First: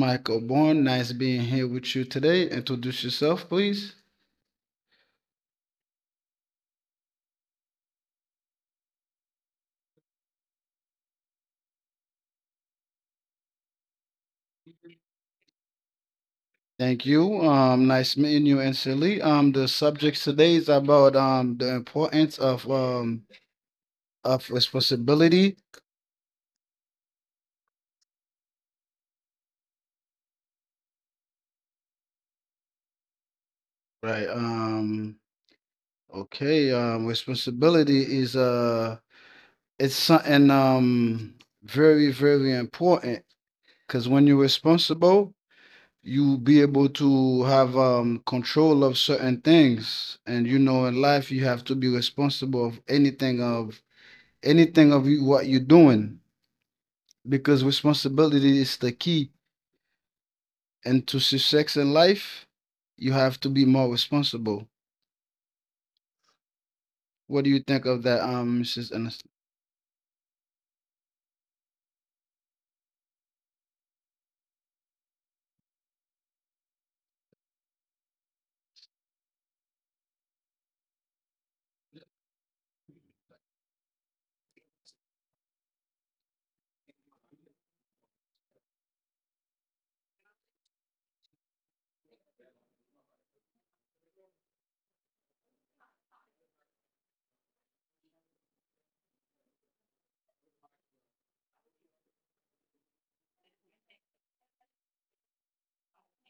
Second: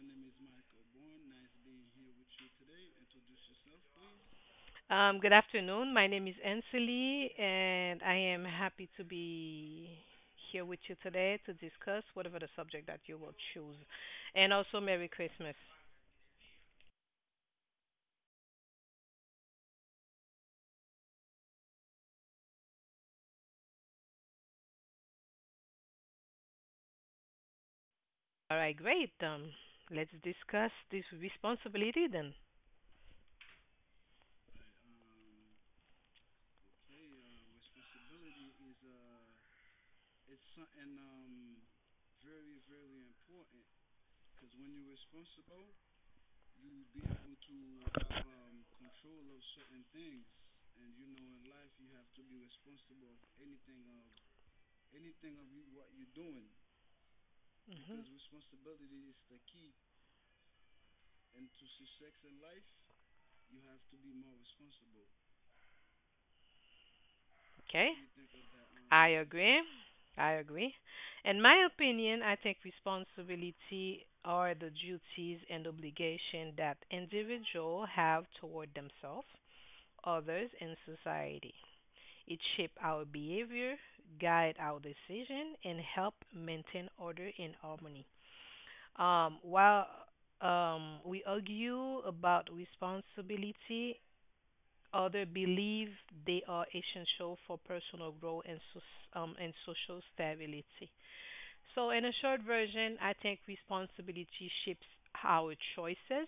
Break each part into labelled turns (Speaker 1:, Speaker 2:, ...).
Speaker 1: Michael Bourne. Nice being here with you today. Introduce yourself, please.
Speaker 2: Good afternoon. My name is Ansley, and I am happy to be here with you today to discuss whatever the subject that you will choose. And also, Merry Christmas.
Speaker 1: Thank you. Nice meeting you, Ansley. The subject today is about the importance of of responsibility.
Speaker 2: All right, great. Let's discuss this responsibility then.
Speaker 1: Right. Okay. Responsibility is it's something very very important, because when you're responsible, you be able to have control of certain things, and you know in life you have to be responsible of anything of you, what you're doing, because responsibility
Speaker 2: Hmm.
Speaker 1: is the key and to success in life you have to be more responsible. What do you think
Speaker 2: Okay,
Speaker 1: of that, Mrs.
Speaker 2: I
Speaker 1: Ernest?
Speaker 2: agree. I agree. In my opinion, I think responsibility are the duties and obligation that individual have toward themselves, others, and society. It shapes our behavior, guide our decision, and help maintain order and harmony. While we argue about responsibility, others believe they are essential for personal growth and and social stability. So, in a short version, I think responsibility shapes our choices,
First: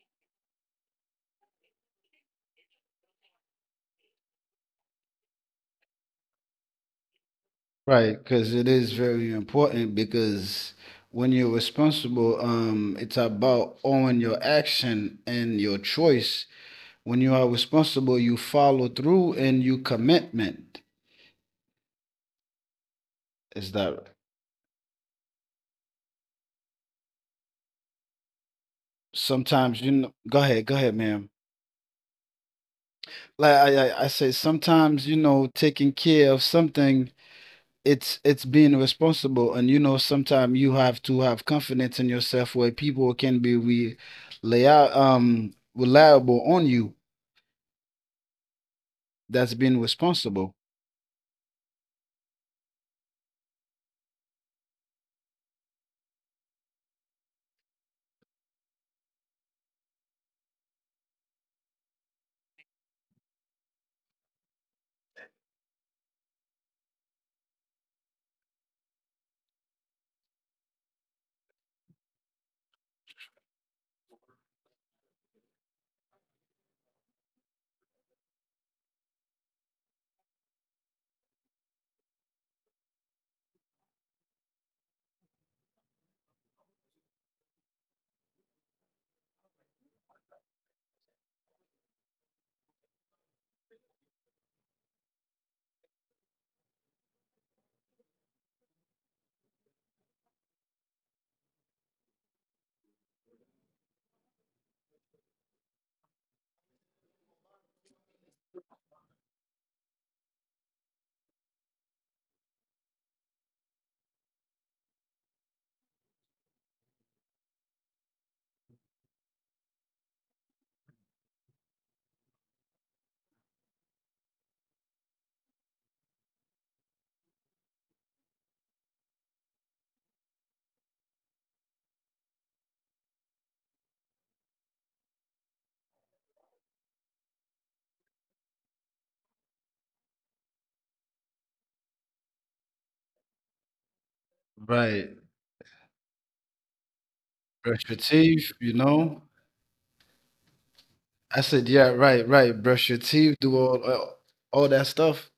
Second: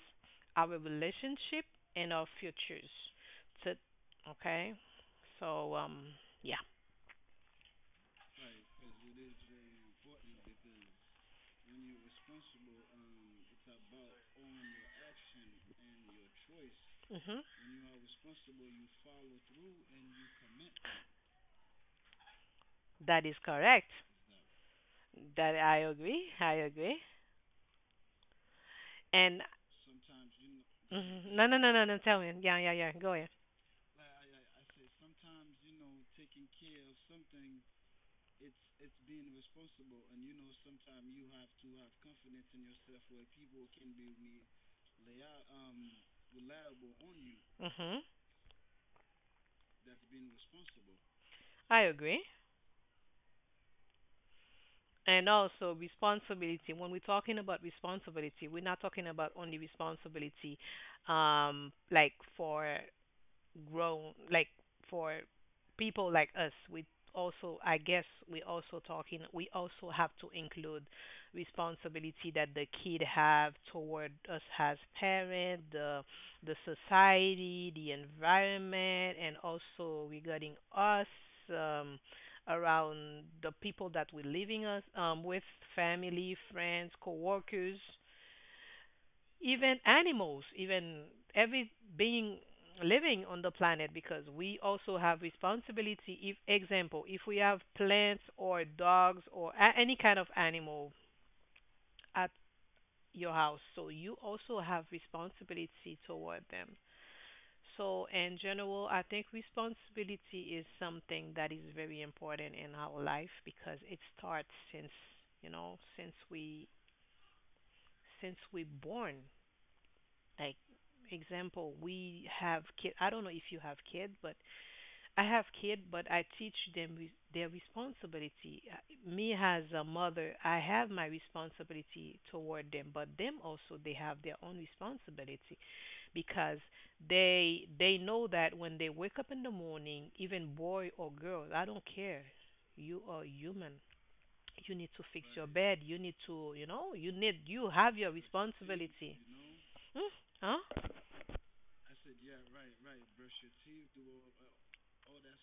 Speaker 2: our relationship, and our futures. So, okay. So, yeah.
Speaker 1: Right, because it is very important, because when you're responsible, it's about owning your action and your choice. When you
Speaker 2: Hmm.
Speaker 1: are responsible, you follow through and you commitment.
Speaker 2: That is
Speaker 1: Is
Speaker 2: correct.
Speaker 1: that
Speaker 2: That, I agree. I agree. And.
Speaker 1: sometimes, you know? Go ahead, ma'am.
Speaker 2: Mhm. No, no, no, no, no. Tell me. Yeah, yeah, yeah. Go ahead.
Speaker 1: Like I say, sometimes, taking care of something, it's being responsible, and you know, sometimes you have to have confidence in yourself where people can be re, lay out, reliable on you,
Speaker 2: Hmm.
Speaker 1: that's being responsible.
Speaker 2: I agree. And also responsibility. When we're talking about responsibility, we're not talking about only responsibility, um, like for like for people like us, we also, I guess, we also talking, we also have to include responsibility that the kid have toward us as parent, the society, the environment, and also regarding us, um around the people that we living us with, family, friends, coworkers, even animals, even every being living on the planet, because we also have responsibility. If example, if we have plants or dogs or any kind of animal at your house, so you also have responsibility toward them. So in general, I think responsibility is something that is very important in our life because it starts since you know since we born. Like example, we have kid. I don't know if you have kid, but I have kid, but I teach them their responsibility. Me as a mother, I have my responsibility toward them, but them also they have their own responsibility because they know that when they wake up in the morning, even boy or girl, I don't care. You are human. You need to
Speaker 1: Right.
Speaker 2: fix your bed. You need to, you know, you need, you
Speaker 1: Brush
Speaker 2: have
Speaker 1: your
Speaker 2: your
Speaker 1: teeth, you
Speaker 2: responsibility.
Speaker 1: know.
Speaker 2: Hmm? Huh?
Speaker 1: I said, yeah, right, right. Brush your teeth, do all that stuff.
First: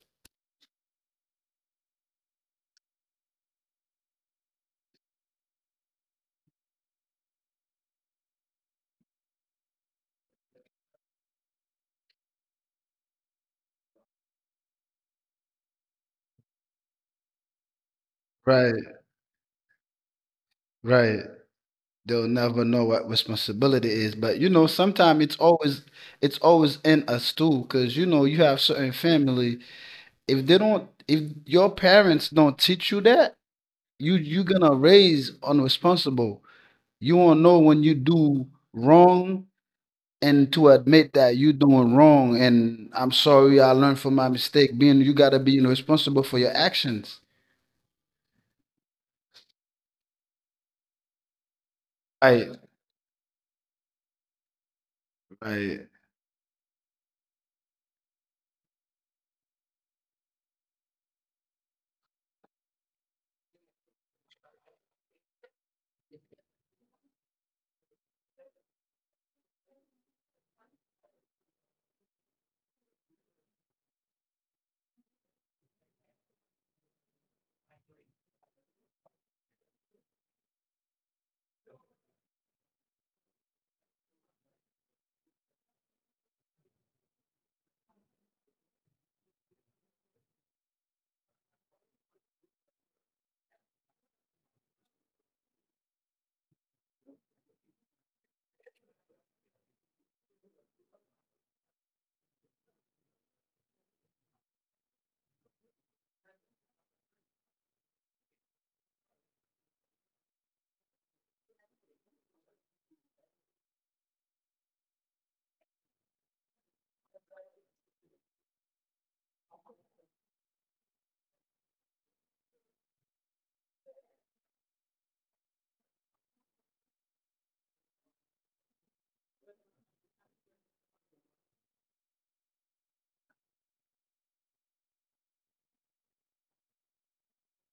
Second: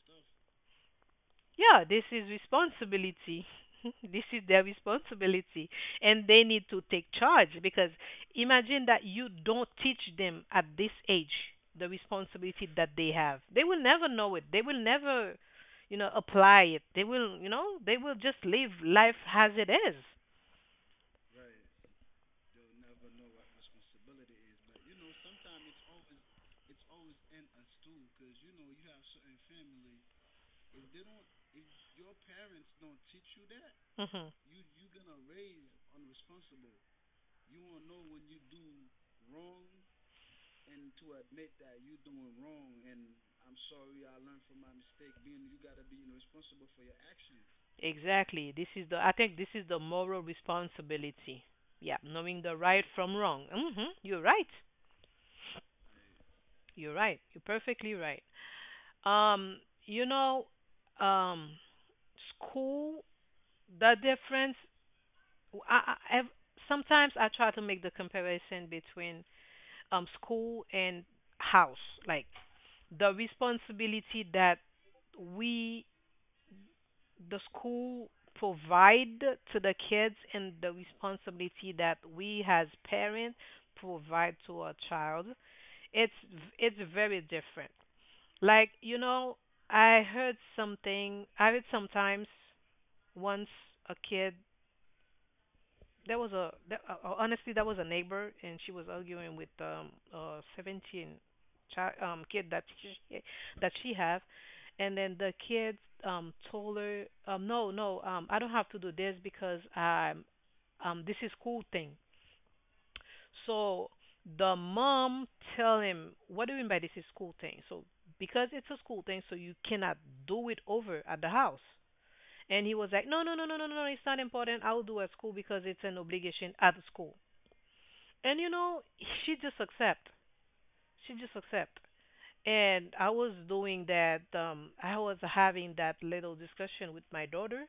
Speaker 2: Yeah, this is responsibility. This is their responsibility, and they need to take charge because imagine that you don't teach them at this age the responsibility that they have. They will never know it. They will never, you know, apply it. They will, you know, they will just live
Speaker 1: Right.
Speaker 2: life as it is.
Speaker 1: Right. They'll never know what responsibility is. But you know, sometimes it's always in us too, because you know, you have certain family. If they don't, if your parents don't teach you that,
Speaker 2: Mm-hmm.
Speaker 1: you're gonna raise unresponsible. You won't know when you do wrong, and to admit that you doing wrong, and I'm sorry, I learned from my mistake, being you got to be responsible for your actions.
Speaker 2: Exactly. This is the I think this is the moral responsibility. Yeah, knowing
Speaker 1: Right,
Speaker 2: the right from wrong. Mm-hmm. You're right.
Speaker 1: right.
Speaker 2: You're right. You're perfectly right. Um, you know, um, School, the difference. I, I ev- Sometimes I try to make the comparison between school and house, like the responsibility that we, the school, provide to the kids and the responsibility that we as parents provide to our child. It's it's very different. Like, you know, I heard something, I heard sometimes once a kid, there was a, there, honestly, that was a neighbor and she was arguing with a 17 child, kid that she have, and then the kid told her, no, no, I don't have to do this because this is cool thing. So the mom tell him, what do you mean by this is school thing? So because it's a school thing, so you cannot do it over at the house. And he was like, no, no, no, no, no, no, no, it's not important. I'll do at school because it's an obligation at school. And you know, she just accept. She just accept. And I was doing that. I was having that little discussion with my daughter,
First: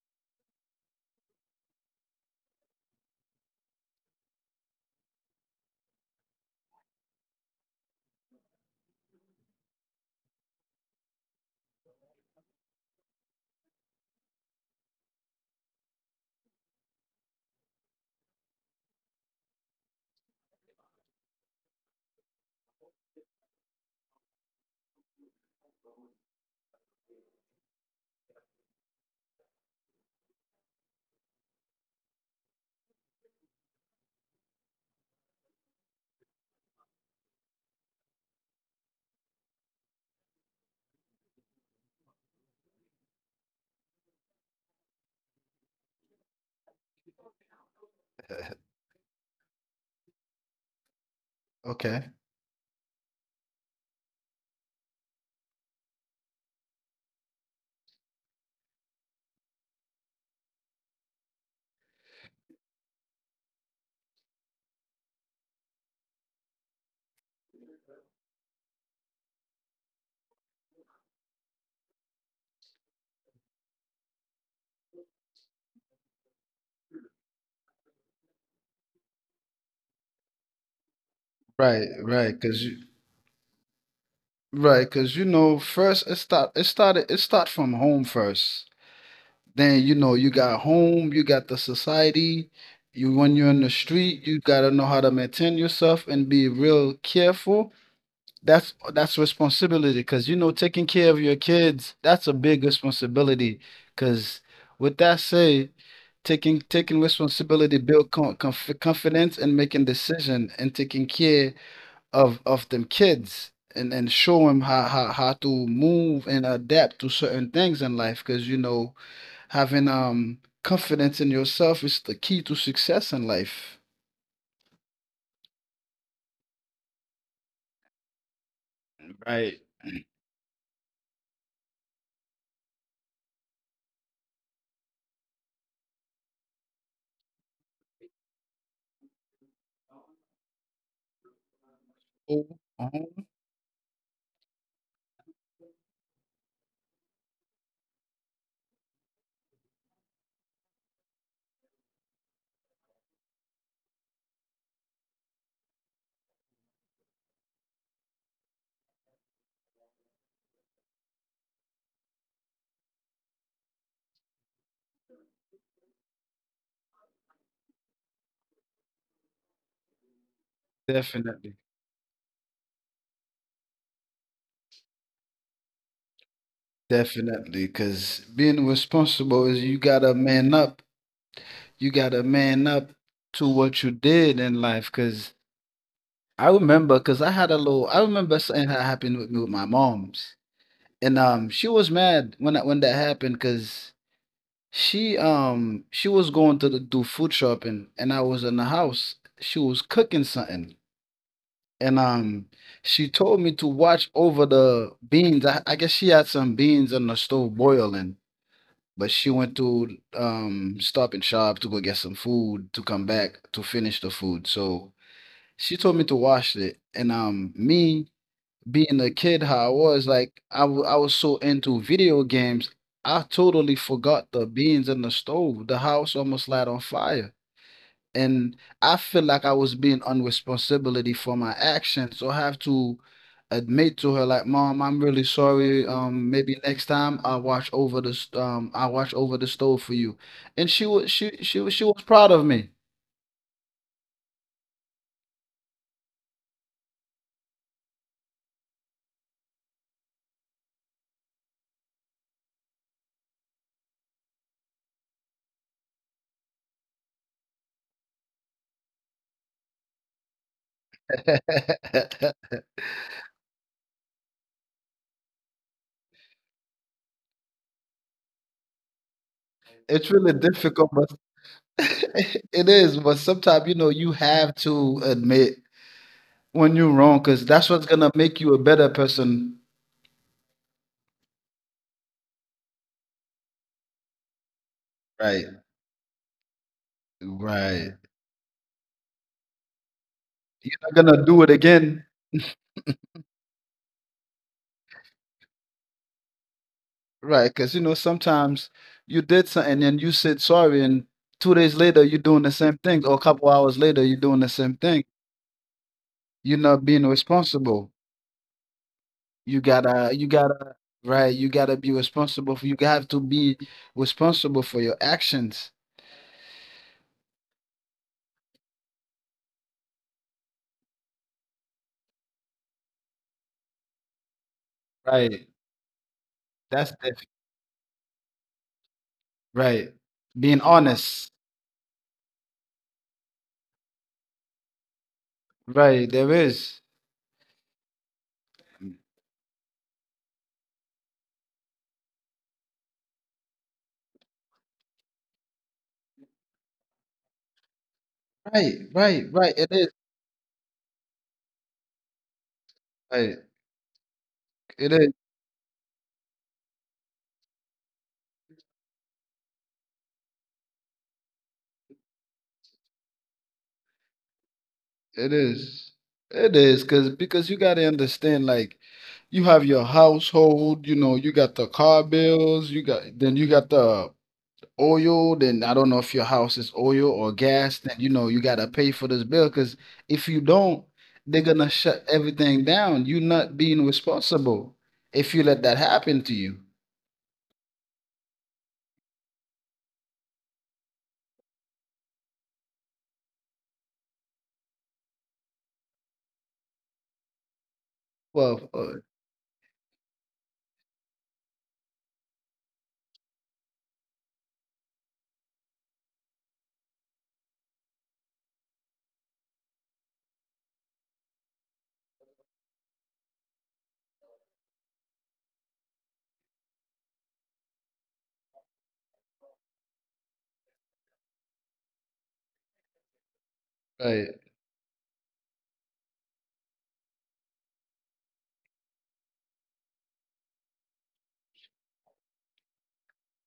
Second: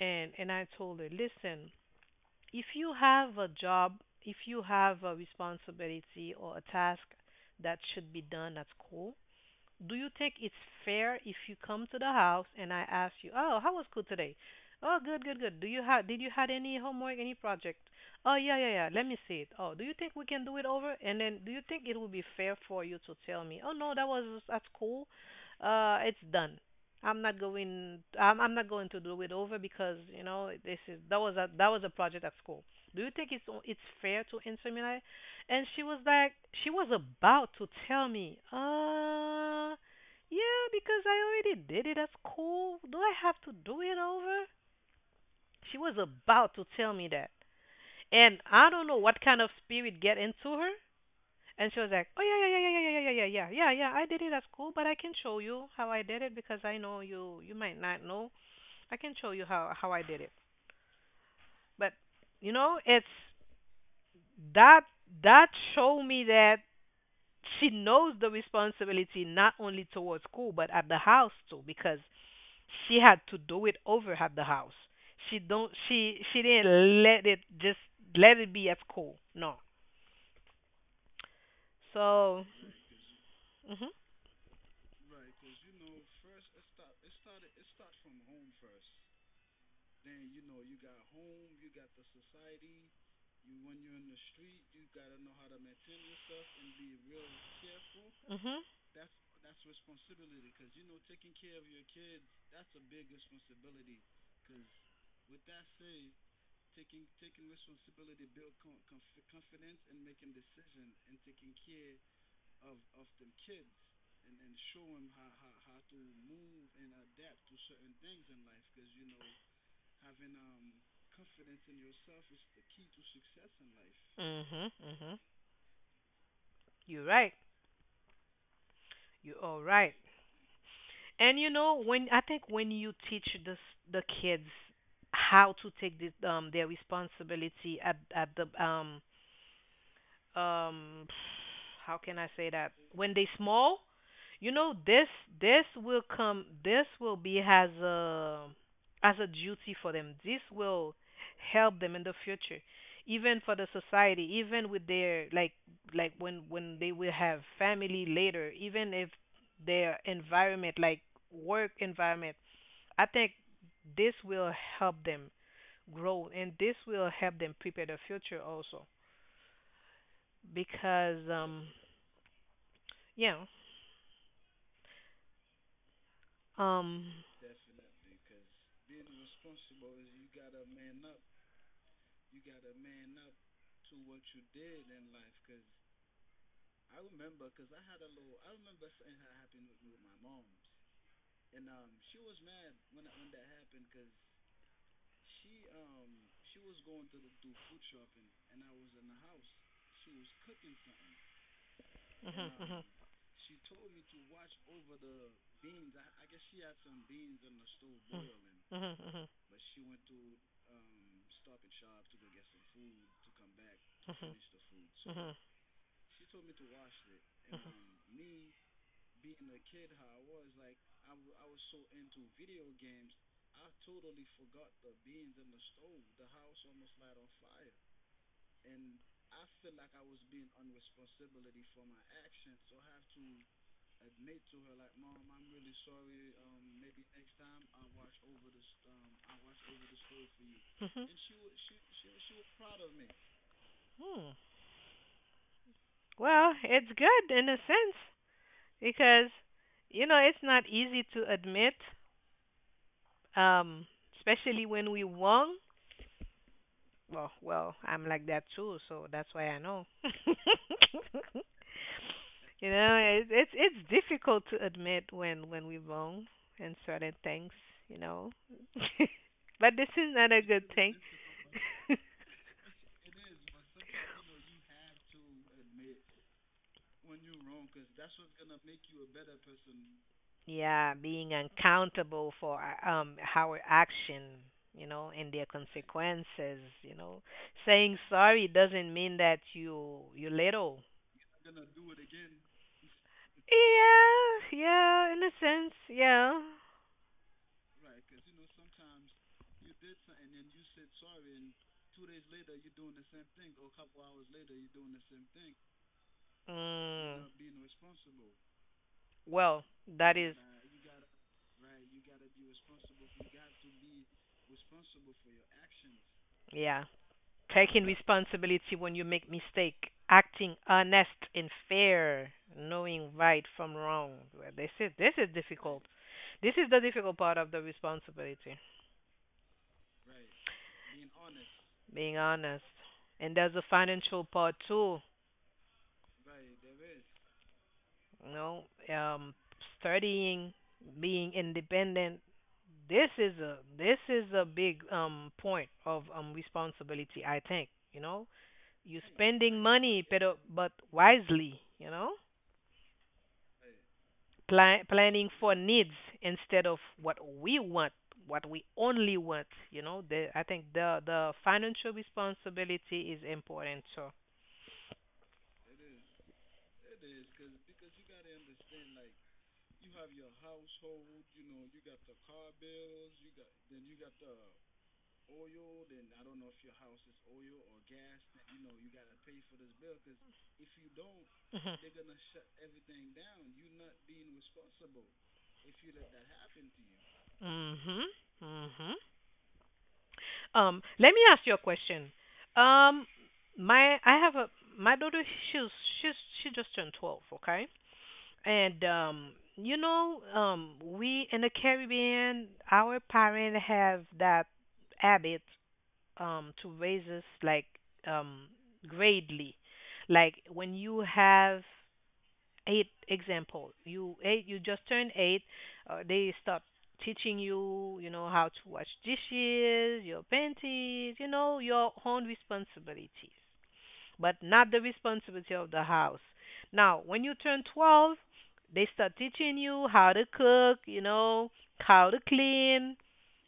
Speaker 2: and I told her, listen, if you have a job, if you have a responsibility or a task that should be done at school, do you think it's fair if you come to the house and I ask you, "Oh, how was school today?" "Oh, good, good, good." "Do you have Did you had any homework, any project?" "Oh, yeah, yeah, yeah. Let me see it." "Oh, do you think we can do it over?" And then do you think it would be fair for you to tell me, "Oh, no, that was at school. It's done. I'm not going to do it over because, you know, this is that was a project at school." Do you think it's fair to answer me like, and she was like, she was about to tell me, yeah, because I already did it at school. Do I have to do it over? She was about to tell me that. And
Speaker 1: uh,
Speaker 2: I don't know what kind of spirit get into her. And she was
Speaker 1: okay.
Speaker 2: like, oh, yeah, yeah, yeah, yeah, yeah, yeah, yeah, yeah, yeah, yeah, I did it at school, but I can show you how I did it because I know you, you might not know. I can show you how I did it. But, you know, it's that, that showed me that she knows the responsibility not only towards school but at the house too because she had to do it over at the house. She don't she didn't let it just let it be at school. No.
Speaker 1: Right, right,
Speaker 2: So,
Speaker 1: because you
Speaker 2: mhm
Speaker 1: right, because you know first, it start it started it start from home first. Then you know, you got home, you got the society. You When you're in the street, you got to know how to maintain yourself and be real careful. That's responsibility, because you know taking care of your kids, that's a big responsibility. Because with that said, taking responsibility build confidence, and making decision, and taking care of them kids, and show them how to move and adapt to certain things in life. Because you know, having confidence in yourself is the key to success in life.
Speaker 2: mhm mhm mhm you're right. You're
Speaker 1: Right.
Speaker 2: all right. And you know, when I think when you teach the kids how to take this, their responsibility at the, um how can I
Speaker 1: Oh,
Speaker 2: say that?
Speaker 1: oh,
Speaker 2: When they small, you know, this will come, this will be as a duty for them. This will help them in the future. Even for the society, even with their, like when they will have family later, even if their environment, like work environment, I think this will help them grow and this will help them prepare the future also because
Speaker 1: definitely.
Speaker 2: you um
Speaker 1: Definitely, because being responsible is you gotta man up. You gotta man up to what you did in life. Because I remember, because I had a little. I remember something that happened with me with my mom's, and she was mad when that happened, because she was going to the, do food shopping, and I was in the house. She was cooking something, and
Speaker 2: mhm, mhm, mhm, mhm,
Speaker 1: she told me to watch over the beans. I guess she had some beans on the stove boiling,
Speaker 2: mhm, mhm,
Speaker 1: but
Speaker 2: mhm,
Speaker 1: she
Speaker 2: mhm.
Speaker 1: went to Stop and Shop to go get some food to come back to finish the food. So she told me to wash it, and me being the kid, how I was like, I was so into video games, I totally forgot the beans in the stove. The house almost light on fire, and I feel like I was being unresponsibility for my actions. So I have to admit to her, like, Mom, I'm really sorry. Maybe next time I watch over the s- I watch over the stove for you. And she was proud of me.
Speaker 2: Hmm. Well, it's good in a sense because you know it's not easy to admit, um, especially when we wrong. Well, well, I'm like that too, so that's why I know. You know, it's difficult to admit when we wrong in certain things, you know. But this
Speaker 1: It's
Speaker 2: is
Speaker 1: really
Speaker 2: not a good
Speaker 1: difficult,
Speaker 2: thing.
Speaker 1: but it is. But sometimes, you know, you have to admit when you're wrong, because that's what's gonna make you a better person.
Speaker 2: Yeah, being accountable for our action, you know, and
Speaker 1: Right,
Speaker 2: their consequences, you know.
Speaker 1: right.
Speaker 2: Saying sorry doesn't mean that you
Speaker 1: You're
Speaker 2: little.
Speaker 1: not gonna do it again.
Speaker 2: Yeah, yeah, in a sense, yeah.
Speaker 1: Right, because you know sometimes you did something and then you said sorry, and 2 days later you're doing the same thing, or a couple hours later you're doing the same thing. You're not being
Speaker 2: Mm,
Speaker 1: responsible. You
Speaker 2: well,
Speaker 1: gotta,
Speaker 2: that
Speaker 1: you
Speaker 2: is,
Speaker 1: gotta, right? You gotta be responsible for. You have to be responsible for your actions.
Speaker 2: yeah. Taking responsibility when you make mistake, acting honest and fair, knowing right from wrong. Well, this is
Speaker 1: Right.
Speaker 2: difficult. This is the
Speaker 1: That's
Speaker 2: difficult
Speaker 1: def-
Speaker 2: part of the responsibility,
Speaker 1: right. Being honest.
Speaker 2: being honest. And there's a financial part too,
Speaker 1: Right. There is.
Speaker 2: you know, um, studying, being independent. This is a big point of responsibility, I think, you know.
Speaker 1: Right.
Speaker 2: You
Speaker 1: Right. Right.
Speaker 2: spending
Speaker 1: It is.
Speaker 2: money, but wisely, you know.
Speaker 1: Right. It is.
Speaker 2: Planning for needs instead of what we want, what we only want. You know, I think the financial responsibility is important. So.
Speaker 1: It is. It is, because you got to understand, like, you have your household, you know, you got the car bills, you got the oil, then I don't know if your house is oil or gas, then you know you got to pay for this bill, because if you don't, they're gonna
Speaker 2: Mhm.
Speaker 1: shut everything down. You're not being responsible if you let that happen to you.
Speaker 2: Mhm. Mhm. Let me ask you a question. Um, my I have a my daughter. She's she's she just turned 12. Okay.
Speaker 1: Well,
Speaker 2: And we in the Caribbean, our parents have that habit to raise us like um gradely. Like when you have eight example, you just turned eight, they start teaching you, you know, how to wash dishes, your panties, you know, your own responsibilities,
Speaker 1: right,
Speaker 2: but not the responsibility of the house. Now, when you turn 12, they start teaching you how to cook, you know, how to clean,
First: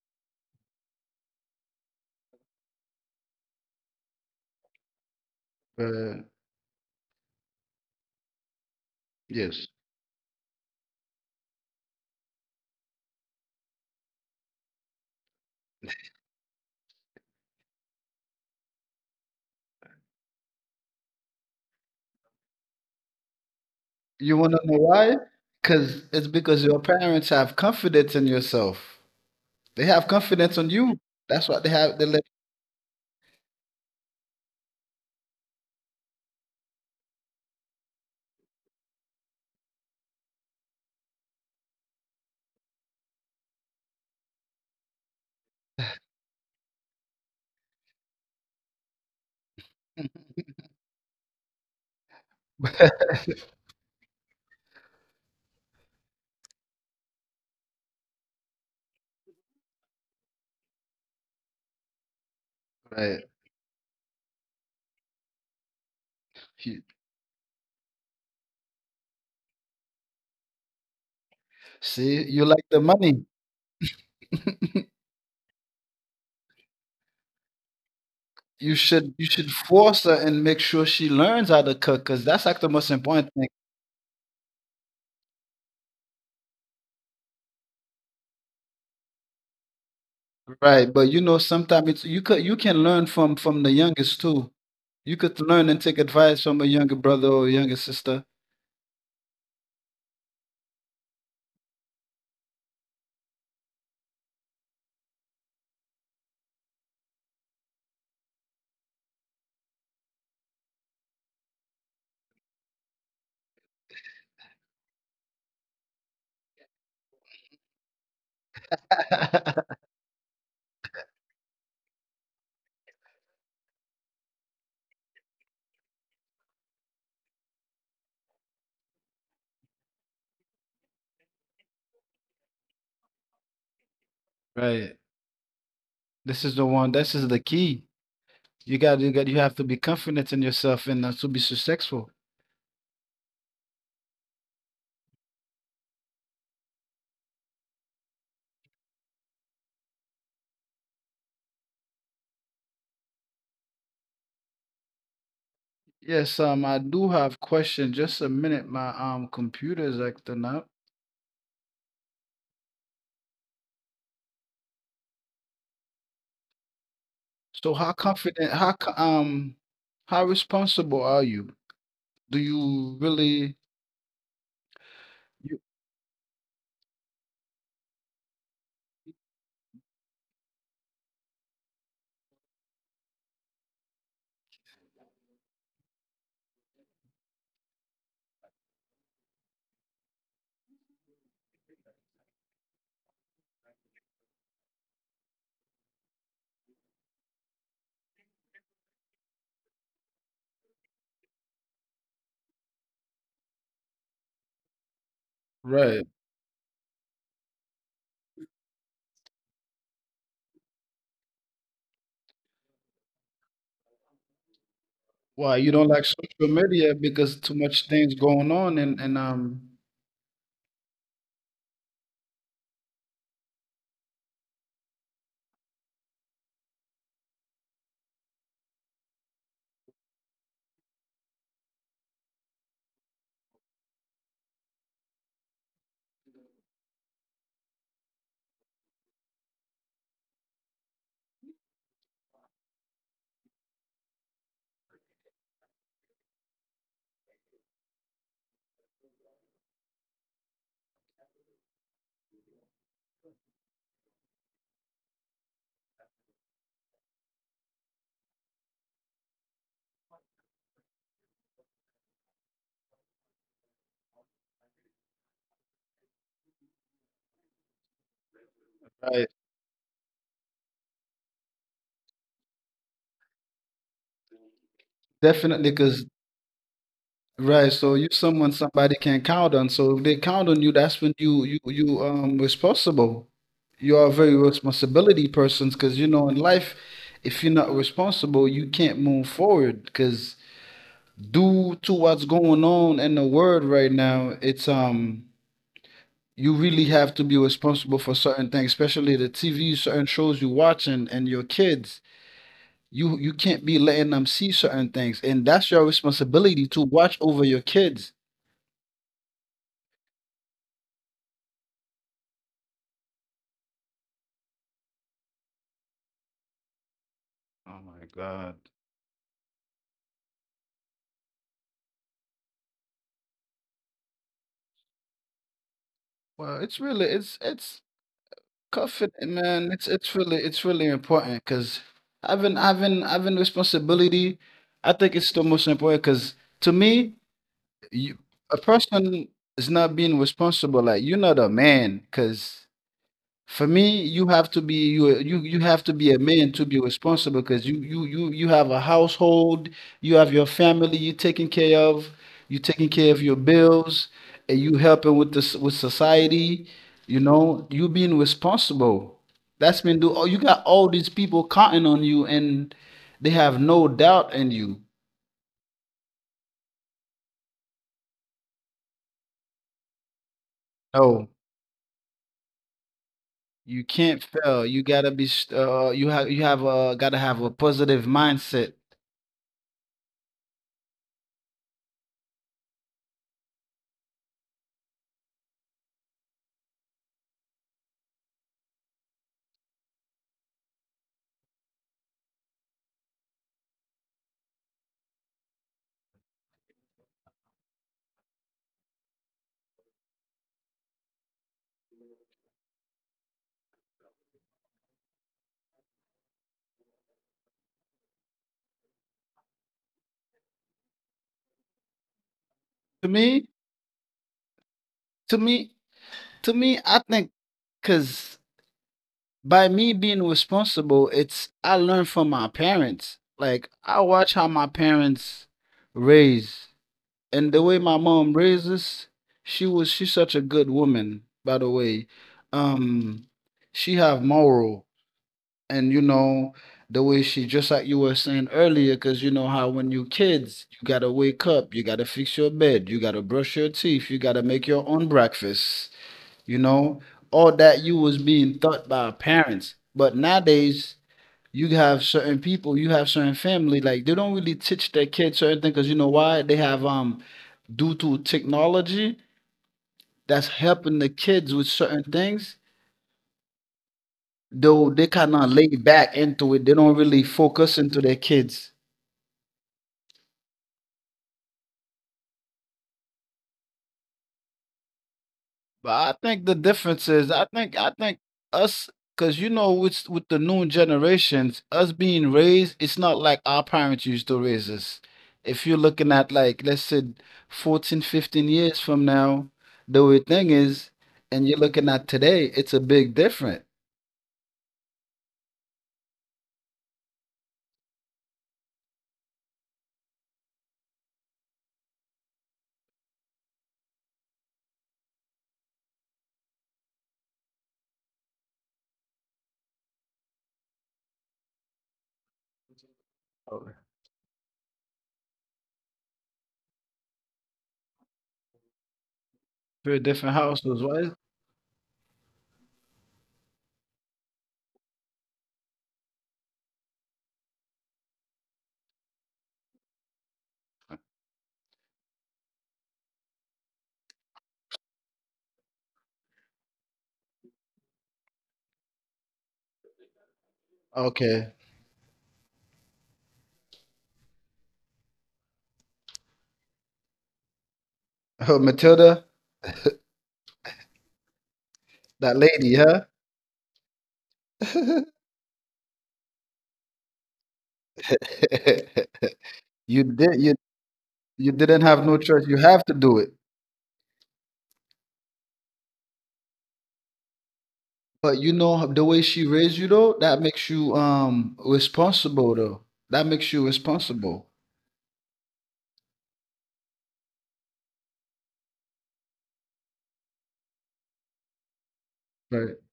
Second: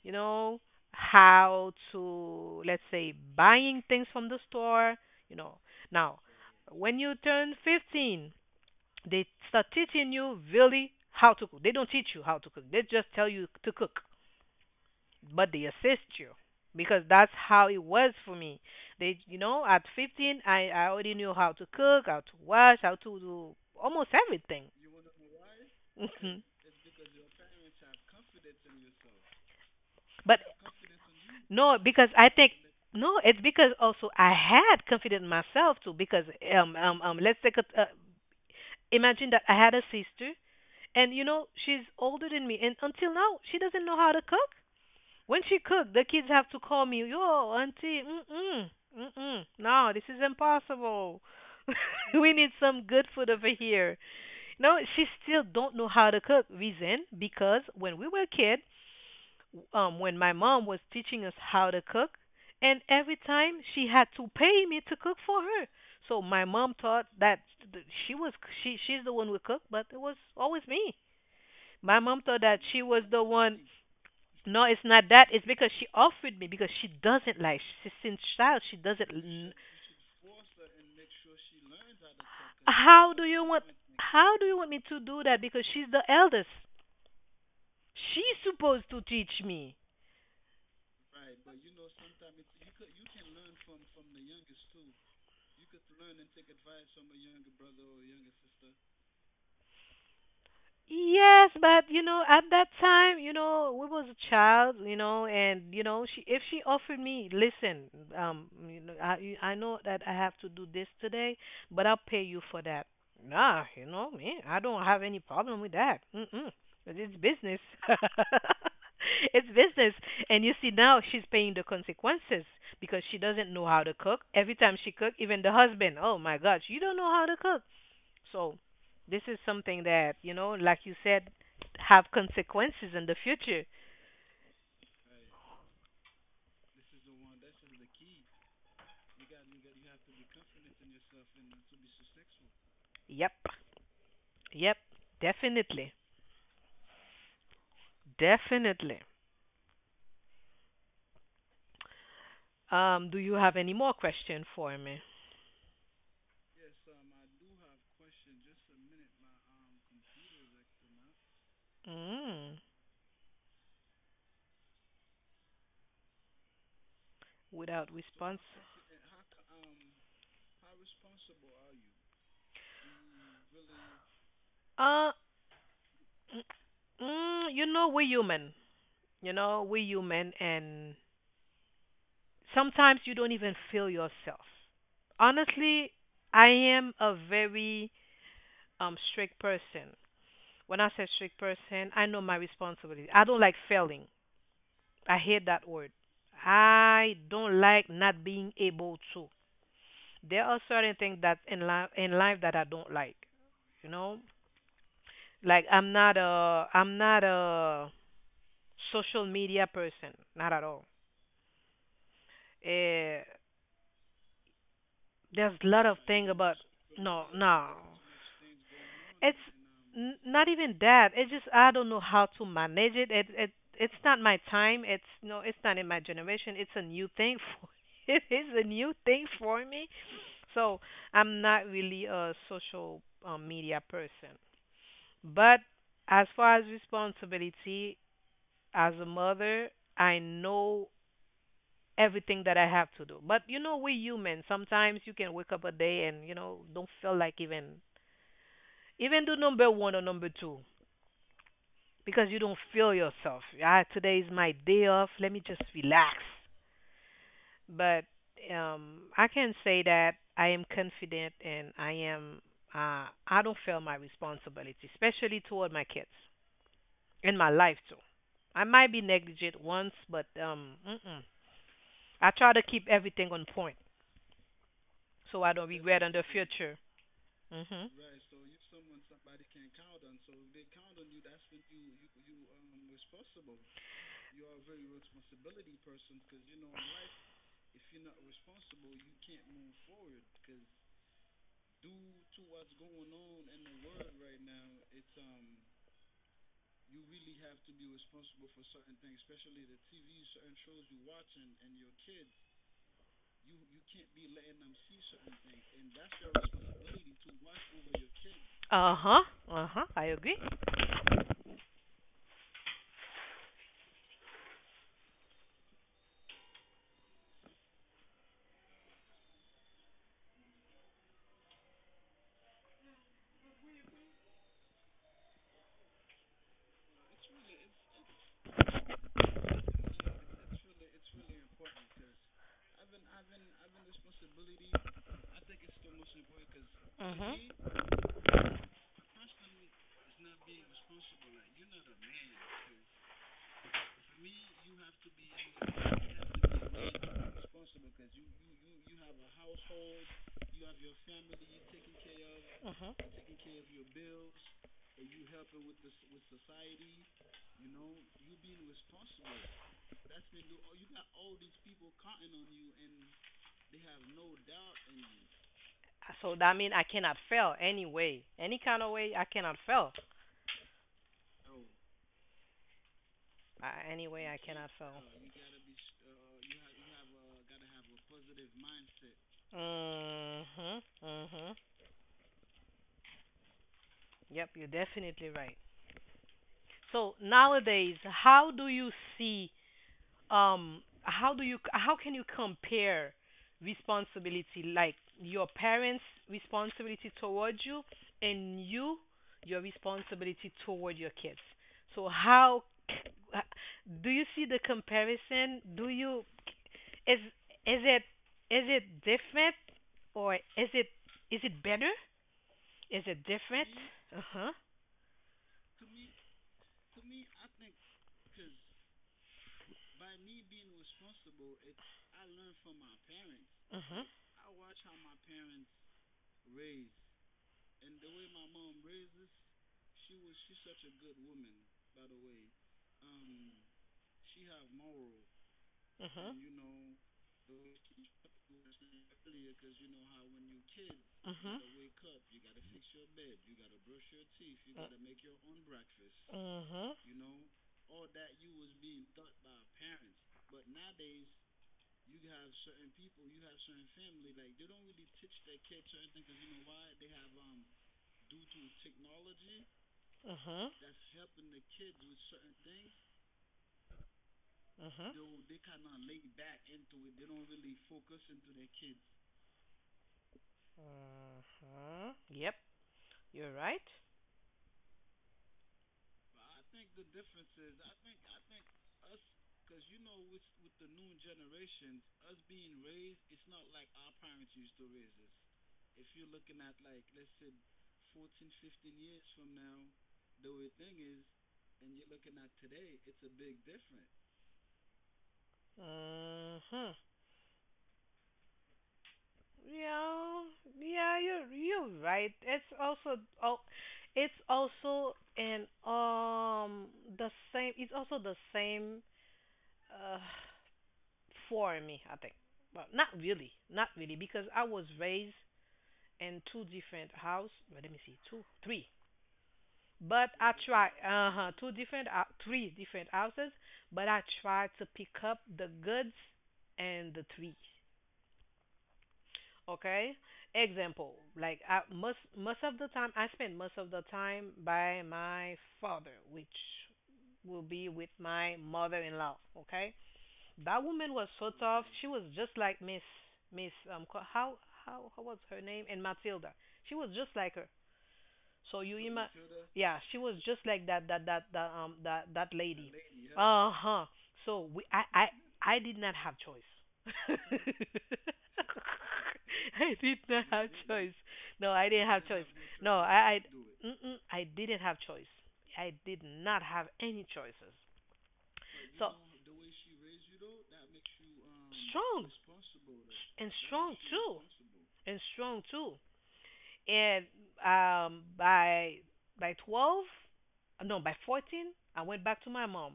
Speaker 2: you know, how to, let's say, buying things from the store, you know. Now,
Speaker 1: uh,
Speaker 2: when you turn 15, they
Speaker 1: yes.
Speaker 2: start teaching you really how to cook. They don't teach you how to cook. They just tell you to cook, but they assist you because that's how it was for me. They, you know, at 15, I already knew how to cook, how to wash, how to do almost
Speaker 1: You want to
Speaker 2: everything.
Speaker 1: know why? Because it's because your parents have confidence in yourself. They have
Speaker 2: But
Speaker 1: confidence on you. That's what they
Speaker 2: no,
Speaker 1: have. They
Speaker 2: because
Speaker 1: let
Speaker 2: I think no, it's because also I had confidence in myself too. Because let's take a imagine that I had a sister, and you know she's older than me, and until now she doesn't know how to cook. When she cook, the kids have to call me, yo, auntie, mm-mm, mm-mm. No, this is impossible. We need some good food over here. No, she still don't know how to cook. Reason, because when we were kids, when my mom was teaching us how to cook, and every
Speaker 1: right.
Speaker 2: time she had to pay me to cook for her. So my mom
Speaker 1: You-
Speaker 2: thought that th- she was she she's the one who cooked, but it was always me. My mom
Speaker 1: See,
Speaker 2: thought
Speaker 1: you
Speaker 2: that
Speaker 1: like
Speaker 2: she
Speaker 1: the
Speaker 2: was the
Speaker 1: money.
Speaker 2: one. No, it's not that. It's because she offered me because she doesn't like she, since child she
Speaker 1: You
Speaker 2: doesn't.
Speaker 1: should you should force her and make sure she learns how to cook, because that's like the most
Speaker 2: How do
Speaker 1: important
Speaker 2: you
Speaker 1: thing,
Speaker 2: want? How do you want me to do that? Because she's the eldest. She's supposed to teach me.
Speaker 1: right? But you know, sometimes it's you can learn from the youngest too. You could learn and take advice from a younger brother or a younger sister.
Speaker 2: Yes, but at that time, we was a child, and she if she offered me, listen, I know that I have to do this today, but I'll pay you for that. Nah, you know me, I don't have any problem with that. Mm-mm, 'cause it's business. It's business, and you see now she's paying the consequences because she doesn't know how to cook. Every time she cook, even the husband, oh my gosh, you don't know how to cook. So this is something that, like you said, have consequences in the future.
Speaker 1: Right. This is the one. This is the key. You have to be confident in yourself and to be so successful.
Speaker 2: Yep. Yep. Definitely. Definitely. Do you have any more question for me?
Speaker 1: Yes, I do have question. Just a minute, my computer is acting up.
Speaker 2: Mm,
Speaker 1: So
Speaker 2: without
Speaker 1: how
Speaker 2: response.
Speaker 1: confident, how responsible are you? Do you really
Speaker 2: Uh,
Speaker 1: you
Speaker 2: you know, we're human. You know, we're human, and sometimes you don't even feel yourself. Honestly, I am a very strict person. When I say strict person, I know my responsibility. I don't like failing. I hate that word. I don't like not being able to. There are certain things that in life that I don't like. You know, like
Speaker 1: right?
Speaker 2: I'm not a social media person, not at all. Uh, there's
Speaker 1: Why
Speaker 2: a
Speaker 1: you
Speaker 2: lot
Speaker 1: don't
Speaker 2: of
Speaker 1: like
Speaker 2: thing
Speaker 1: social
Speaker 2: about
Speaker 1: media? Because too much
Speaker 2: no,
Speaker 1: things going on, and
Speaker 2: it's not even that. It's just I don't know how to manage it. It's not my time. It's no, it's not in my generation. It's a new thing for, it is a new thing for me. So I'm not really a social media person. But as far as responsibility as a mother, I know everything that I have to do. But you know, we're human. Sometimes you can wake up a day and you know don't feel like even do number one or number two, because you don't feel yourself. Ah, today is my day off. Let me just relax. But I can say that I am confident and I am. I don't feel my responsibility, especially toward my kids and my life too. I might be
Speaker 1: right,
Speaker 2: negligent once, but mm-mm. I try to keep everything on point so I don't
Speaker 1: definitely,
Speaker 2: regret
Speaker 1: because
Speaker 2: in the future.
Speaker 1: right,
Speaker 2: Hmm.
Speaker 1: so you,
Speaker 2: Right, so
Speaker 1: someone
Speaker 2: you're
Speaker 1: somebody
Speaker 2: someone
Speaker 1: can
Speaker 2: somebody
Speaker 1: count
Speaker 2: can
Speaker 1: on. So
Speaker 2: count
Speaker 1: if
Speaker 2: on.
Speaker 1: they
Speaker 2: So
Speaker 1: count
Speaker 2: if
Speaker 1: on
Speaker 2: they
Speaker 1: you,
Speaker 2: count
Speaker 1: that's
Speaker 2: on
Speaker 1: when
Speaker 2: you, that's
Speaker 1: you you
Speaker 2: when you
Speaker 1: you
Speaker 2: you, you
Speaker 1: responsible.
Speaker 2: responsible.
Speaker 1: You are a very responsibility person, because you know in life, if you're not responsible, you can't move forward. Because due to what's going on in the world right now, it's you really have to be responsible for certain things, especially the TV, certain shows you're watching, and your kids. You can't be letting them see certain things, and that's your responsibility to watch over your kids.
Speaker 2: Uh huh. Uh huh. I agree.
Speaker 1: Oh my god. Well, it's really it's confident, man. It's really important, because having responsibility, I think it's the most important. Because to me,
Speaker 2: Mhm.
Speaker 1: you, a person is not being responsible. Like you're not a man, because for me, you have to be you you you have to be a man to be responsible, because you have a household, you have your family you're taking care of, you're taking care
Speaker 2: Mhm.
Speaker 1: of your bills, and you helping with this with society, you being responsible. That's been do oh, you got all these people counting on you, and they have no doubt in you.
Speaker 2: So that means I cannot fail anyway. Any kind of way I cannot fail.
Speaker 1: No, you
Speaker 2: Any
Speaker 1: can't
Speaker 2: way I
Speaker 1: fail.
Speaker 2: cannot
Speaker 1: You
Speaker 2: fail.
Speaker 1: gotta be st- you have gotta have a positive mindset.
Speaker 2: Mhm. Mhm. Yep, you're definitely right. So nowadays, how do you see how do you how can you compare responsibility like your parents' responsibility towards you and you your responsibility toward your kids? So how Uh, do you see the comparison? Do you is is it is it different or is it better? Is
Speaker 1: To
Speaker 2: it
Speaker 1: me,
Speaker 2: different? Uh huh.
Speaker 1: to me To me, I think, because by me being responsible, it's I learned from my parents. Like
Speaker 2: Uh
Speaker 1: I
Speaker 2: huh.
Speaker 1: watch how my parents raise, and the way my mom raises, she's such a good woman. By the way, um, she have moral, and you
Speaker 2: Uh huh.
Speaker 1: know the way she, just like you were saying earlier, because you know how when you kids, you gotta
Speaker 2: Uh
Speaker 1: wake
Speaker 2: huh. Uh huh.
Speaker 1: up, you gotta fix your bed, you gotta brush your teeth, you gotta make your own breakfast, you
Speaker 2: Uh huh.
Speaker 1: know, all that you was being taught by our parents. But nowadays, you have certain people, you have certain family, like they don't really teach their kids certain things, because you know why? They have due to technology that's
Speaker 2: Uh
Speaker 1: helping the kids with certain things, though they
Speaker 2: huh.
Speaker 1: kind of lay back into it. They don't really focus into their kids.
Speaker 2: Uh huh. Yep, you're right.
Speaker 1: But I think the difference is, I think us, because you know, with the new generations, us being raised, it's not like our parents used to raise us. If you're looking at, like, let's say, 14, 15 years from now, the way thing is, and you're looking at today, it's a big difference.
Speaker 2: Uh huh. Yeah, yeah, you're right. It's also an the same. It's also the same uh for me. I think, but not really,
Speaker 1: Oh,
Speaker 2: not really, because I was raised in two different house. Well, let me see, two, three.
Speaker 1: very
Speaker 2: But
Speaker 1: different
Speaker 2: I
Speaker 1: households,
Speaker 2: try
Speaker 1: right?
Speaker 2: uh huh two different three different houses. But I try to pick up the goods and the trees. Okay. Example, like I most of the time I spend most of the time by my father, which will be with my mother-in-law. Okay. That woman was so
Speaker 1: Okay.
Speaker 2: tough. She was just like Miss how how was her name? And Matilda. She was just like her.
Speaker 1: Oh,
Speaker 2: So you
Speaker 1: Matilda,
Speaker 2: ima- yeah, she was just like
Speaker 1: that
Speaker 2: that
Speaker 1: lady,
Speaker 2: lady.
Speaker 1: huh?
Speaker 2: Uh huh. So we I did not have choice. I
Speaker 1: You
Speaker 2: did
Speaker 1: did,
Speaker 2: not have choice.
Speaker 1: you
Speaker 2: No,
Speaker 1: didn't
Speaker 2: I
Speaker 1: have
Speaker 2: didn't
Speaker 1: no
Speaker 2: have choice.
Speaker 1: choice. You have to
Speaker 2: No,
Speaker 1: do it.
Speaker 2: I mm-mm, I didn't have choice. I did not have any choices.
Speaker 1: But you know the
Speaker 2: So
Speaker 1: way she raised you though, that makes you
Speaker 2: strong
Speaker 1: responsible though. That
Speaker 2: and
Speaker 1: makes you
Speaker 2: strong too,
Speaker 1: responsible.
Speaker 2: and strong too and um by by 12, no, by 14 I went back to my
Speaker 1: Right,
Speaker 2: mom.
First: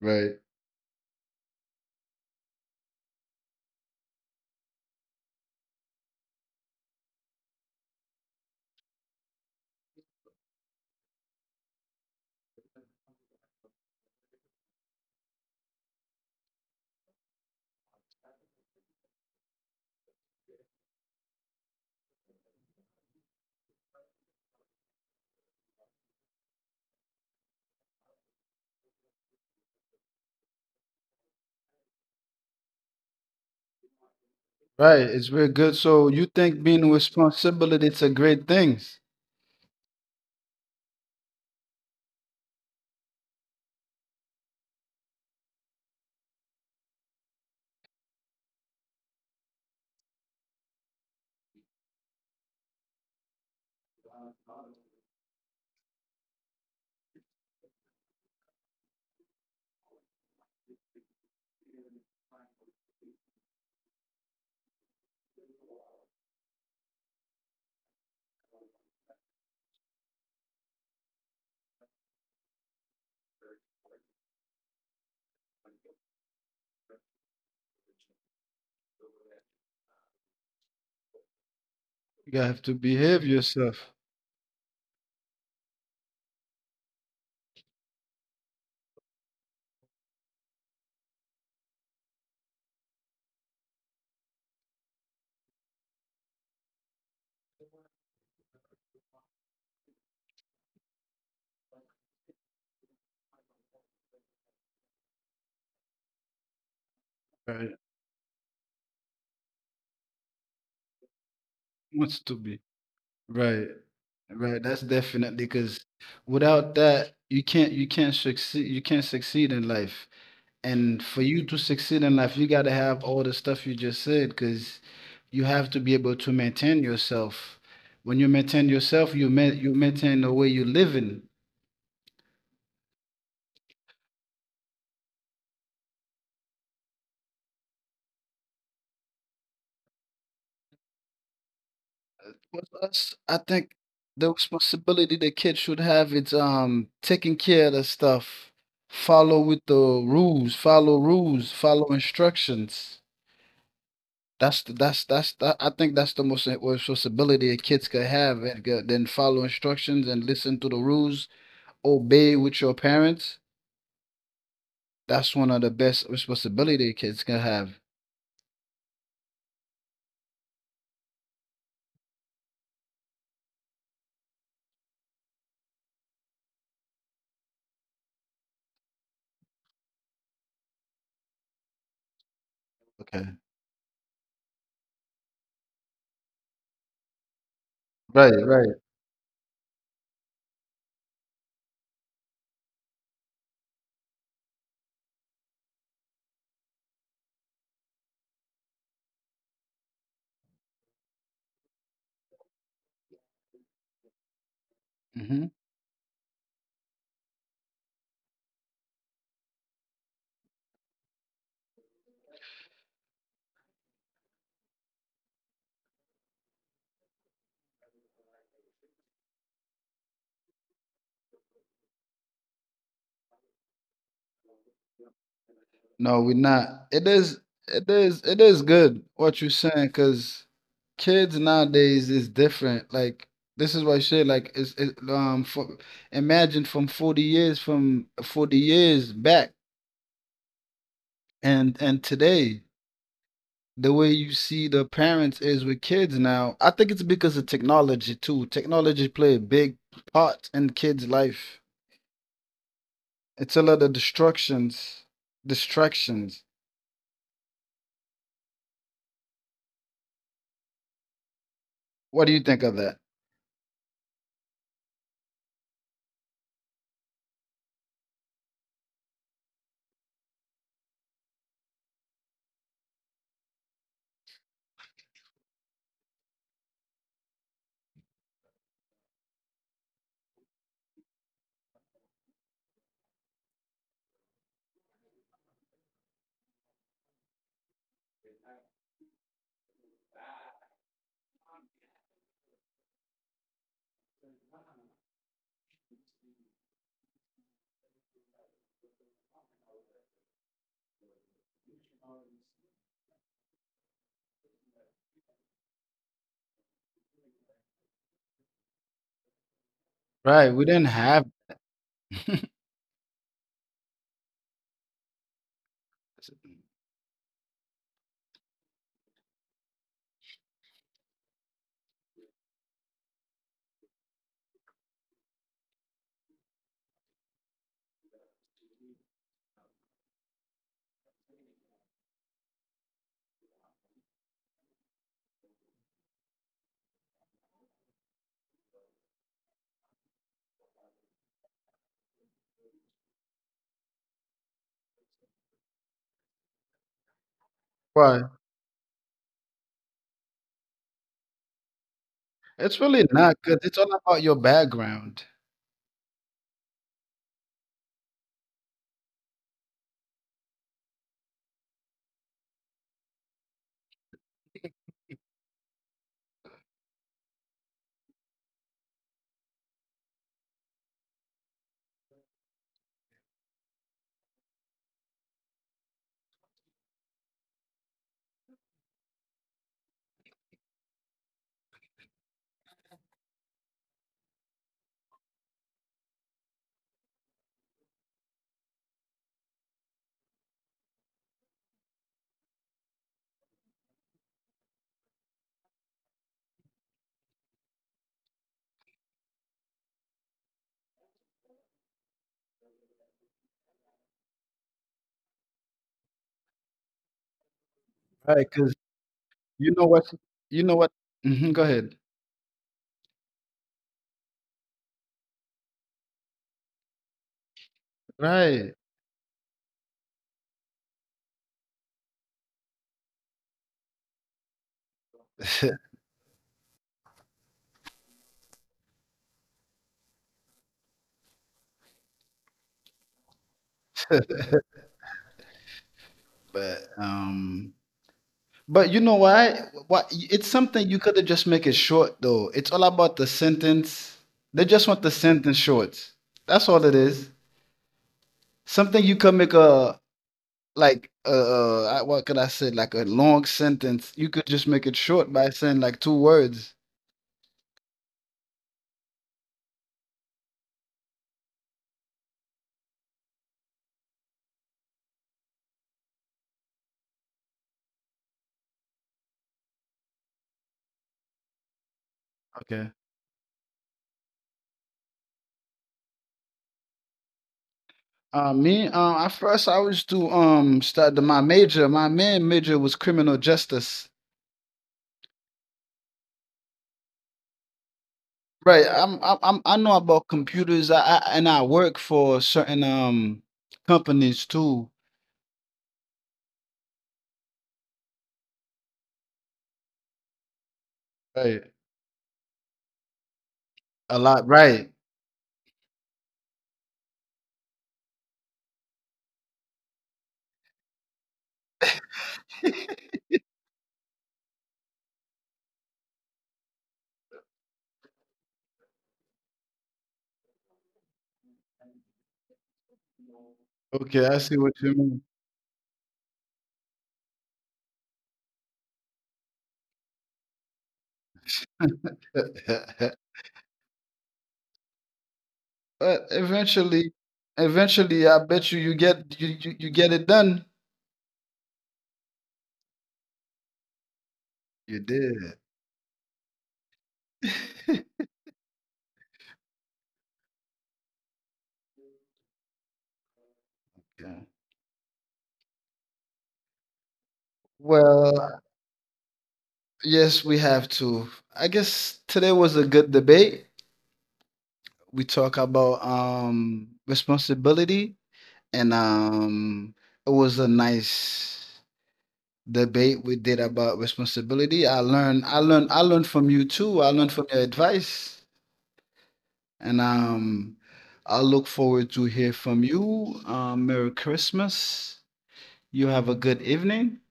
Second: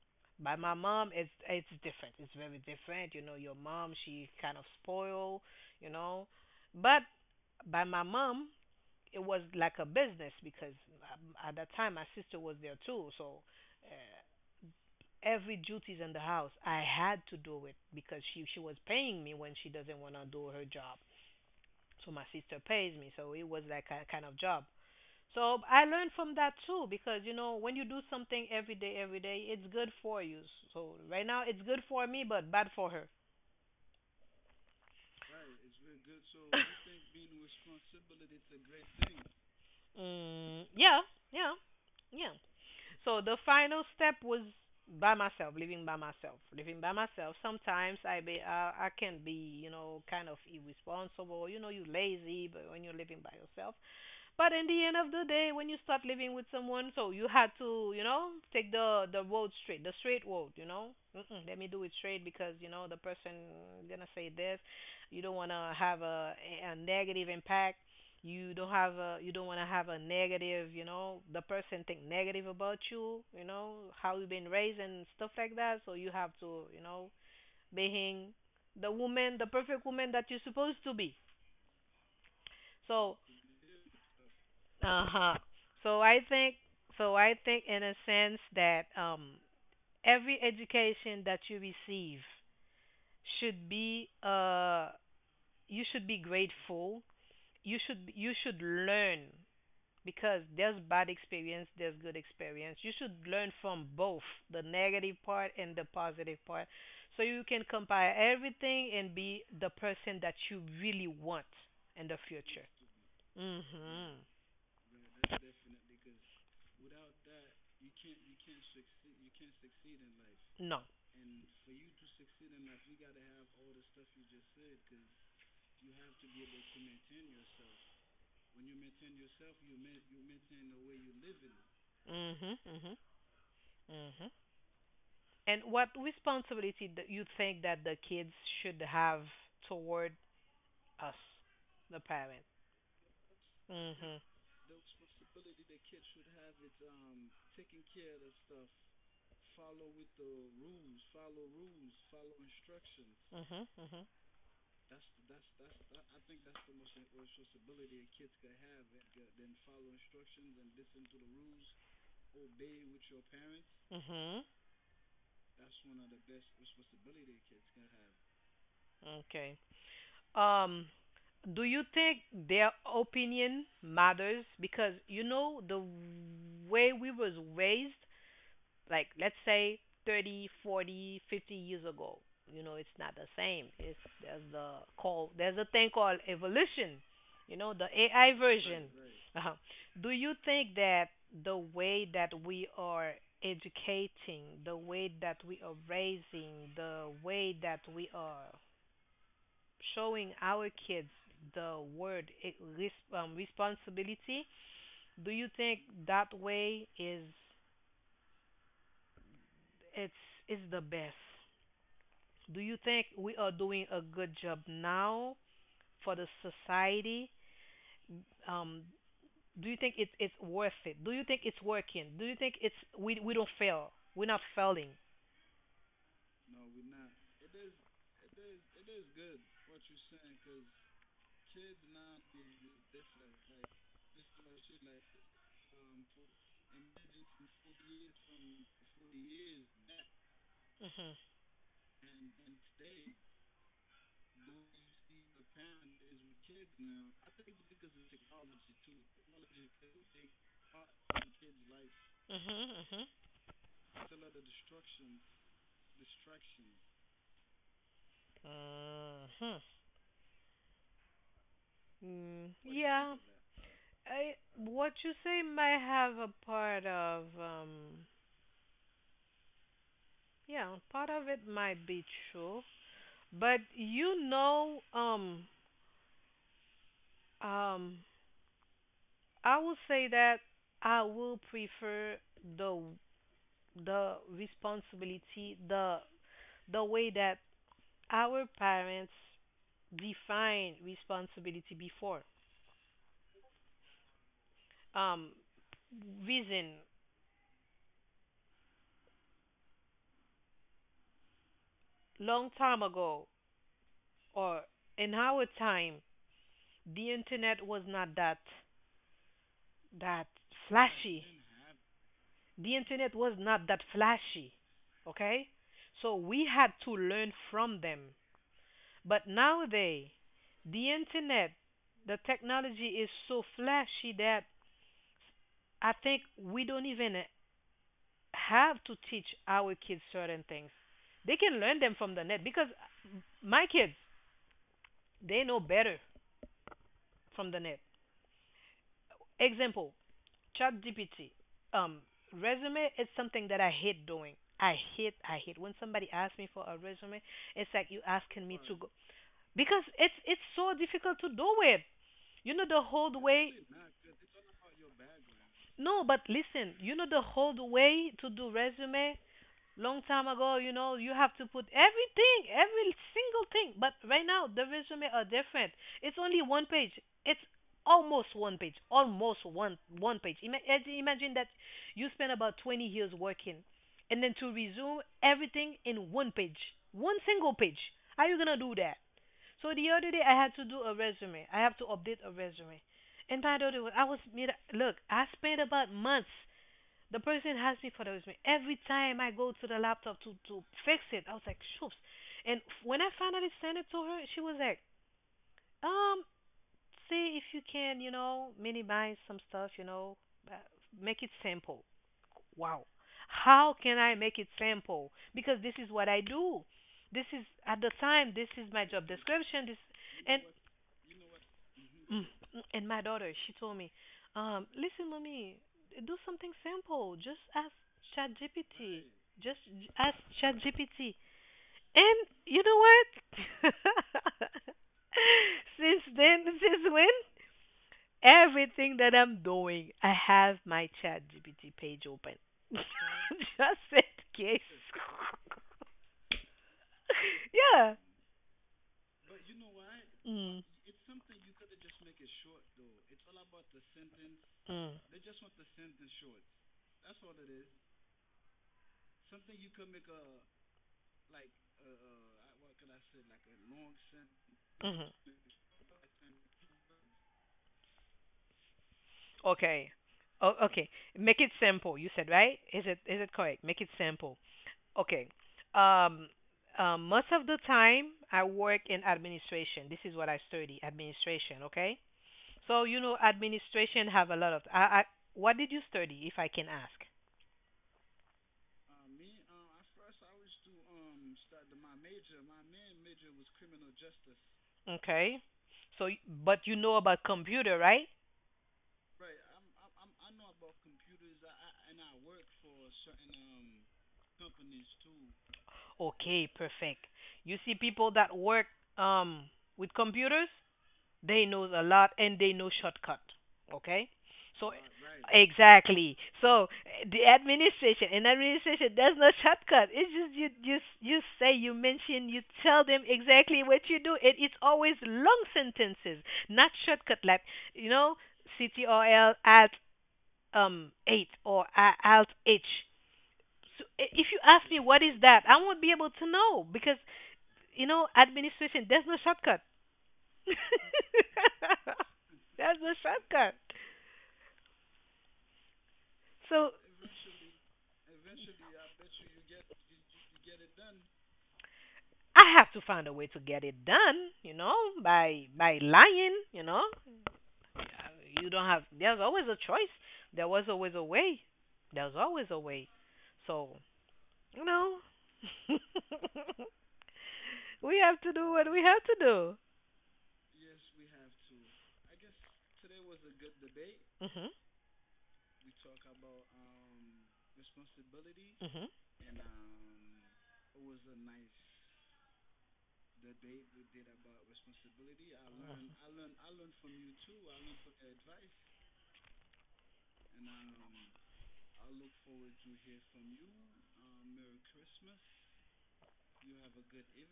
Speaker 1: right,
Speaker 2: By my mom it's different it's very different. You know your mom, she kind of spoil, you know, but by my mom it was like a business because, at that time my sister was there too, so, uh, every duties in the house I had to do it because she was paying me when she doesn't want to do her job. So my sister pays me, so it was like a kind of job. So I learned from that too because you know when you do something every day, it's good for you. So right now it's good for me, but bad for her.
Speaker 1: right. It's very good. So you think being responsible, it's a great thing.
Speaker 2: Mm, yeah, yeah, yeah. So the final step was living by myself. Sometimes I be I can be you know kind of irresponsible. You know you lazy, but when you're living by yourself, but in the end of the day, when you start living with someone, so you had to, you know, take the road straight, the straight road, you know. Mm-mm, let me do it straight because you know the person gonna say this. You don't wanna have a negative impact. You don't wanna have a negative, you know, the person think negative about you, you know, how you been raised and stuff like that. So you have to, you know, being the woman, the perfect woman that you're supposed to be.
Speaker 1: You have to
Speaker 2: So
Speaker 1: behave yourself.
Speaker 2: uh-huh. So I think so I think in a sense that every education that you receive should be you should be grateful. You should learn because there's bad experience, there's good experience. You should learn from both the negative part and the positive part. So you can
Speaker 1: Right.
Speaker 2: compare everything and be the person that you really want in
Speaker 1: Wants
Speaker 2: the
Speaker 1: to be.
Speaker 2: future.
Speaker 1: Right.
Speaker 2: Mhm.
Speaker 1: Right. That's definitely, because without that you can't succeed in life.
Speaker 2: No.
Speaker 1: And for you to succeed in life, you got to have all the stuff you just said, because you have to be able to maintain yourself. When you maintain yourself, you ma- you maintain the way you live in.
Speaker 2: Mhm. Mhm. Mhm. And what responsibility do you think that the kids should have toward us, the parents?
Speaker 1: With us, I think
Speaker 2: Mhm.
Speaker 1: the responsibility the kids should have is taking care of the stuff, follow with the rules, follow instructions.
Speaker 2: Mhm. Mhm.
Speaker 1: That's I think that's the most responsibility a kids could have, and then follow instructions and listen to the rules, obey with your parents.
Speaker 2: Mhm.
Speaker 1: That's one of the best responsibility kids can have.
Speaker 2: Okay. Um, do you think their opinion matters? Because you know the way we was raised, like let's say 30, 40, 50 years ago, you know it's not
Speaker 1: Okay.
Speaker 2: the same, it's there's the call, there's a thing called evolution, you know the AI
Speaker 1: Right, right.
Speaker 2: version. uh do you think that the way that we are educating, the way that we are raising, the way that we are showing our kids the word it, res- responsibility, do
Speaker 1: Hmm.
Speaker 2: you think that way is it's is the best? Do you think we are doing a good job now for the society? Um, do you think it's worth it? Do you think it's working? Do you think it's we don't fail? We're not failing.
Speaker 1: No, we're not. It is good what you're saying, because kids nowadays is different. Like, this is what I say, like imagine from 40 years from 40 years back
Speaker 2: Mhm.
Speaker 1: and today. The way you see the parents is with kids now. I think it's because of technology too. Technology play a big part in kids' life.
Speaker 2: Mhm. Mhm.
Speaker 1: It's a lot of destructions, distractions.
Speaker 2: Mhm.
Speaker 1: What do you
Speaker 2: Mm,
Speaker 1: think of that?
Speaker 2: yeah. I what you say might have a part of yeah, part of it might be true, but you know um I would say that I will prefer the the responsibility, the way that our parents defined responsibility before. Um, reason, long time ago or in our time, the internet was not that
Speaker 1: Right, we didn't have
Speaker 2: flashy. The internet was not that flashy. Okay, so we had to learn from them. But nowadays, the internet, the technology is so flashy that I think we don't even have to teach our kids certain things. They can learn them from the net because my kids, they know better from the net. Example, ChatGPT. Um, resume is something that I hate doing. I hate when somebody asks me for a resume. It's like you
Speaker 1: why.
Speaker 2: asking me to, right, go because it's so difficult to do it. You know
Speaker 1: It's
Speaker 2: the
Speaker 1: really
Speaker 2: whole
Speaker 1: not,
Speaker 2: way.
Speaker 1: because it's all about your background.
Speaker 2: No, but listen, you know the whole way to do resume long time ago, you know, you have to put everything, every single thing. But right now the resume are different. It's only one page. It's almost one page. Almost one page. Imagine that you spend about 20 years working and then to resume everything in one page. One single page. How you going to do that? So the other day I had to do a resume. I have to update a resume. And by the way, I was made look, I spent about months. The person asked me for the resume. Every time I go to the laptop to fix it, I was like, shoops. And when I finally sent it to her, she was like, um, see if you can, you know, minimize some stuff, you know, uh, make it simple. Wow. How can I make it simple? Because this is what I do. This is at the time.
Speaker 1: Right,
Speaker 2: This is
Speaker 1: because
Speaker 2: my job description.
Speaker 1: you
Speaker 2: This
Speaker 1: know what
Speaker 2: and
Speaker 1: you know what. Hmm. Go ahead.
Speaker 2: mm. And my daughter, she told me, listen, mommy, do something simple. Just ask
Speaker 1: Right.
Speaker 2: ChatGPT. Ask ChatGPT. And you know what? Since then, since when? Everything that I'm doing, I have my ChatGPT page open. Just in case.
Speaker 1: but um.
Speaker 2: Yeah.
Speaker 1: But you know why? Why it's
Speaker 2: Mm,
Speaker 1: something you could have just make it short though? It's all about the sentence. They just want the
Speaker 2: mm,
Speaker 1: sentence short. That's all it is. Something you could make a, like, what could I say, like a long sentence. You could just make it short
Speaker 2: mhm.
Speaker 1: by saying like two words.
Speaker 2: Okay. Oh, okay. Make it simple. You said right? Is it correct? Make it simple. Okay. Um, most of the time I work in administration. This is what I study, administration. Okay.
Speaker 1: Okay.
Speaker 2: So you know, administration have a lot of. I what did you study, if I can ask?
Speaker 1: Me, at first I was to start my major. My main major was criminal justice.
Speaker 2: Okay. So, y- but you know about computer, right?
Speaker 1: Right. I know about computers. I and I work for certain companies too.
Speaker 2: Okay, perfect. You see people that work um with computers. They knows
Speaker 1: Right.
Speaker 2: a lot and they know shortcut. Okay?
Speaker 1: A lot,
Speaker 2: So
Speaker 1: right.
Speaker 2: exactly. So the administration and administration there's no shortcut. It's just you you say you mention you tell them exactly what you do. It it's always long sentences, not shortcut like you know CTRL alt eight or alt H. So
Speaker 1: Okay,
Speaker 2: if
Speaker 1: I
Speaker 2: you
Speaker 1: see
Speaker 2: ask
Speaker 1: what
Speaker 2: me
Speaker 1: you
Speaker 2: what is
Speaker 1: mean.
Speaker 2: that, I won't be able to know because you know administration there's no shortcut. That's a shortcut.
Speaker 1: But
Speaker 2: So
Speaker 1: eventually, I bet you get it done.
Speaker 2: I have to find a way to get it done, you know,
Speaker 1: You did.
Speaker 2: by lying, you know. You don't have there's always a choice. There was always a way. There's always a way. So,
Speaker 1: Yeah.
Speaker 2: you know, we have to do
Speaker 1: Well,
Speaker 2: what we have to do.
Speaker 1: yes, we have to. I guess today was a good debate.
Speaker 2: Mhm.
Speaker 1: We talk about responsibility and it was a nice debate we did about responsibility. I
Speaker 2: Mhm.
Speaker 1: learned from you too. I learned from your advice. And I look forward to hear from you. Merry Christmas. You have a good evening.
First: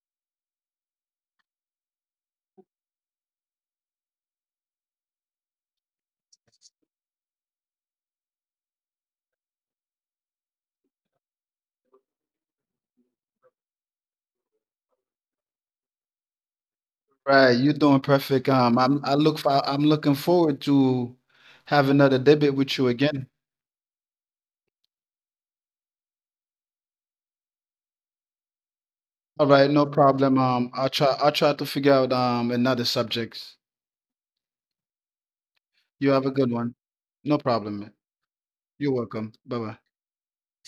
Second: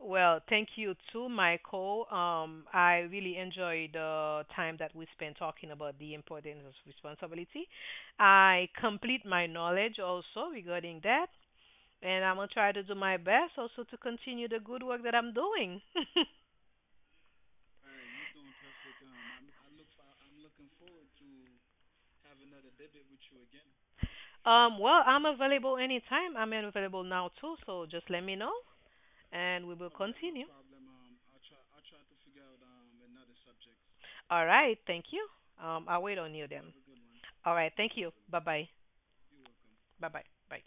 Speaker 2: Well, thank you too, Michael. I really enjoyed the time that we spent talking about the importance of responsibility. I complete my knowledge also regarding that, and I'm gonna try to do my best also to continue the good work that I'm doing.
Speaker 1: Right, you're doing perfect. I'm I look for I'm looking forward to have another debate with you again.
Speaker 2: Well, I'm available anytime. I'm available now too, so just let me know,
Speaker 1: All right,
Speaker 2: and we
Speaker 1: no
Speaker 2: will
Speaker 1: problem.
Speaker 2: continue.
Speaker 1: I'll try to figure out another subject.
Speaker 2: All right, thank you. I'll
Speaker 1: You
Speaker 2: wait
Speaker 1: have a
Speaker 2: on you
Speaker 1: good
Speaker 2: then.
Speaker 1: one. No
Speaker 2: All right,
Speaker 1: problem, man.
Speaker 2: thank you. Bye bye.
Speaker 1: You're welcome. Bye bye.
Speaker 2: Bye-bye. Bye.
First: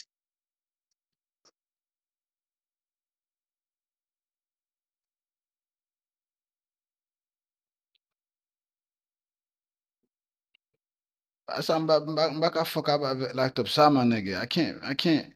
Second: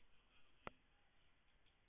Speaker 1: I sound back I fuck up laptop, sama nigga. I can't.